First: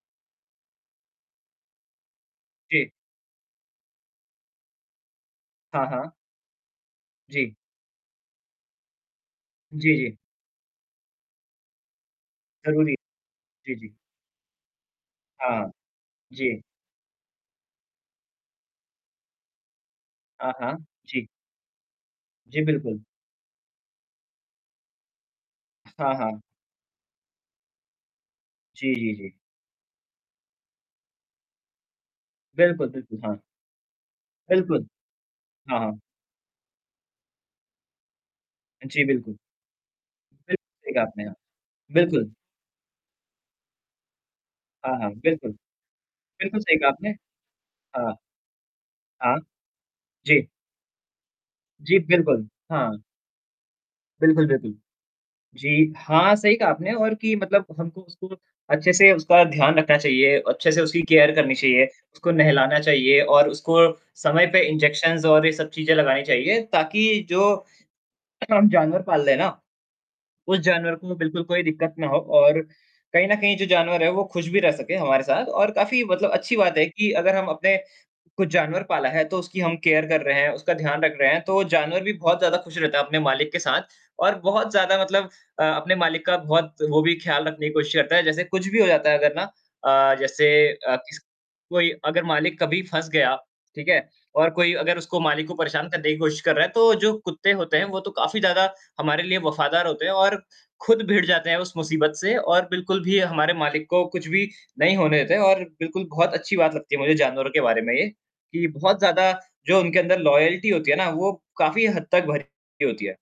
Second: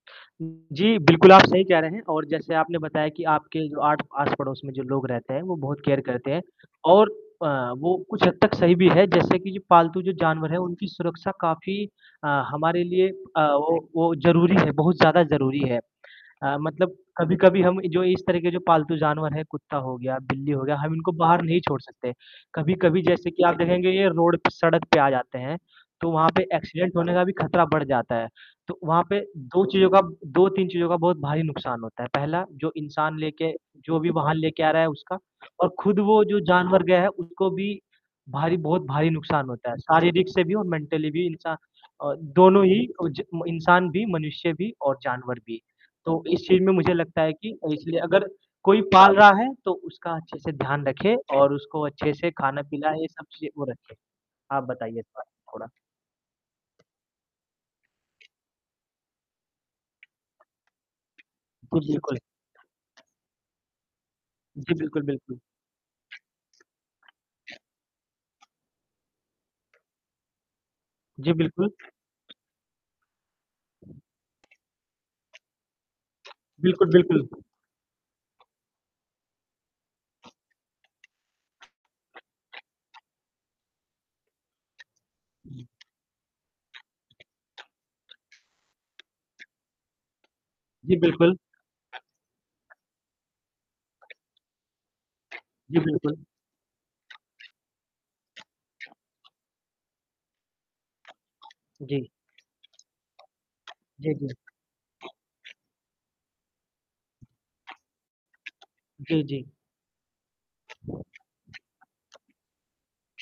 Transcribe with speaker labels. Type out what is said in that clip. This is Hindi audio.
Speaker 1: जी, बिल्कुल आप सही कह रहे हैं और जैसे आपने
Speaker 2: जी।
Speaker 1: बताया कि आपके जो आठ आस-पड़ोस में जो लोग रहते हैं वो बहुत
Speaker 2: हाँ,
Speaker 1: केयर
Speaker 2: हाँ।
Speaker 1: करते हैं और
Speaker 2: जी।
Speaker 1: अ, वो कुछ हद तक सही भी है जैसे कि जो
Speaker 2: जी,
Speaker 1: पालतू जो
Speaker 2: जी।
Speaker 1: जानवर है उनकी सुरक्षा काफ़ी अ, हमारे
Speaker 2: ज़रूरी है।
Speaker 1: लिए अ,
Speaker 2: जी,
Speaker 1: वो
Speaker 2: जी।
Speaker 1: वो ज़रूरी है बहुत ज़्यादा ज़रूरी
Speaker 2: हाँ।
Speaker 1: है। अ,
Speaker 2: जी।
Speaker 1: मतलब कभी-कभी हम जो इस तरह के जो पालतू जानवर है, कुत्ता हो गया, बिल्ली
Speaker 2: हाँ,
Speaker 1: हो गया,
Speaker 2: हाँ।
Speaker 1: हम इनको
Speaker 2: जी।
Speaker 1: बाहर नहीं छोड़ सकते,
Speaker 2: जी, बिल्कुल।
Speaker 1: कभी-कभी जैसे कि आप देखेंगे ये रोड पे, सड़क पे आ जाते हैं, तो
Speaker 2: हाँ,
Speaker 1: वहाँ पे
Speaker 2: हाँ।
Speaker 1: एक्सीडेंट होने का भी खतरा बढ़ जाता है। तो
Speaker 2: जी,
Speaker 1: वहाँ
Speaker 2: जी,
Speaker 1: पे
Speaker 2: जी।
Speaker 1: 2 चीज़ों का 2-3 चीज़ों का बहुत भारी नुकसान होता है। पहला जो
Speaker 2: बिल्कुल,
Speaker 1: इंसान
Speaker 2: बिल्कुल, हाँ।
Speaker 1: लेके जो भी वाहन लेके आ रहा
Speaker 2: बिल्कुल।
Speaker 1: है उसका और
Speaker 2: हाँ,
Speaker 1: खुद
Speaker 2: हाँ।
Speaker 1: वो जो जानवर गया है उसको भी भारी बहुत
Speaker 2: अ, जी,
Speaker 1: भारी
Speaker 2: बिल्कुल।
Speaker 1: नुकसान होता है। शारीरिक से भी
Speaker 2: बिल
Speaker 1: और
Speaker 2: सही कहा
Speaker 1: मेंटली
Speaker 2: आपने
Speaker 1: भी
Speaker 2: यहाँ।
Speaker 1: नुकसान अ,
Speaker 2: बिल्कुल।
Speaker 1: दोनों ही ओ ज म इंसान भी, मनुष्य भी और
Speaker 2: हाँ, हाँ।
Speaker 1: जानवर
Speaker 2: बिल्कुल।
Speaker 1: भी। तो इस
Speaker 2: बिल्कुल
Speaker 1: चीज़ में
Speaker 2: सही कहा
Speaker 1: मुझे
Speaker 2: आपने।
Speaker 1: लगता है कि इसलिए
Speaker 2: हाँ।
Speaker 1: अगर कोई पाल रहा
Speaker 2: हाँ।
Speaker 1: है तो उसका अच्छे
Speaker 2: जी।
Speaker 1: से ध्यान रखे और उसको
Speaker 2: जी,
Speaker 1: अच्छे से
Speaker 2: बिल्कुल।
Speaker 1: खाना-पीना
Speaker 2: हाँ।
Speaker 1: ये सब चीज़ें वो रखें।
Speaker 2: बिल्कुल
Speaker 1: आप
Speaker 2: बिल्कुल।
Speaker 1: बताइए इस बारे में थोड़ा?
Speaker 2: जी, हाँ, सही कहा आपने और कि मतलब हमको उसको अच्छे से उसका ध्यान रखना चाहिए अच्छे से उसकी केयर करनी चाहिए
Speaker 1: बिल्कुल।
Speaker 2: उसको नहलाना चाहिए और उसको समय पे
Speaker 1: जी, बिल्कुल,
Speaker 2: इंजेक्शंस
Speaker 1: बिल्कुल।
Speaker 2: और ये सब चीज़ें लगानी चाहिए ताकि जो [unintelligible] हम जानवर पाल रहें है ना। उस जानवर को
Speaker 1: जी,
Speaker 2: बिल्कुल कोई
Speaker 1: बिल्कुल।
Speaker 2: दिक्कत ना हो और कहीं न कहीं जो जानवर है वो खुश भी रह सके हमारे साथ और काफ़ी मतलब अच्छी बात है
Speaker 1: बिल्कुल,
Speaker 2: कि
Speaker 1: बिल्कुल।
Speaker 2: अगर हम अपने कुछ जानवर पाला है तो उसकी हम केयर कर रहे हैं, उसका ध्यान रख रहे हैं तो वो जानवर भी बहुत ज़्यादा खुश रहता है अपने मालिक के साथ और बहुत ज़्यादा मतलब अ, अपने मालिक का बहुत वो भी ख़्याल रखने की कोशिश करता है, जैसे कुछ भी हो जाता है अगर ना अ, जैसे
Speaker 1: जी,
Speaker 2: अ, किस
Speaker 1: बिल्कुल।
Speaker 2: कोई अगर मालिक कभी फँस गए आप। ठीक है? और कोई अगर उसको मालिक को
Speaker 1: जी,
Speaker 2: परेशान करने की
Speaker 1: बिल्कुल।
Speaker 2: कोशिश कर रहा है तो जो कुत्ते होते हैं वो तो काफ़ी ज़्यादा हमारे लिए वफ़ादार होते हैं और खुद भिड़ जाते हैं उस
Speaker 1: जी।
Speaker 2: मुसीबत से और बिल्कुल भी हमारे मालिक को
Speaker 1: जी,
Speaker 2: कुछ
Speaker 1: जी।
Speaker 2: भी नहीं होने देते हैं और बिल्कुल बहुत अच्छी बात लगती है मुझे जानवरों के बारे में ये कि बहुत
Speaker 1: जी,
Speaker 2: ज़्यादा
Speaker 1: जी।
Speaker 2: जो उनके अंदर लॉयल्टी होती है ना वो काफ़ी हद तक भरी हुई होती है।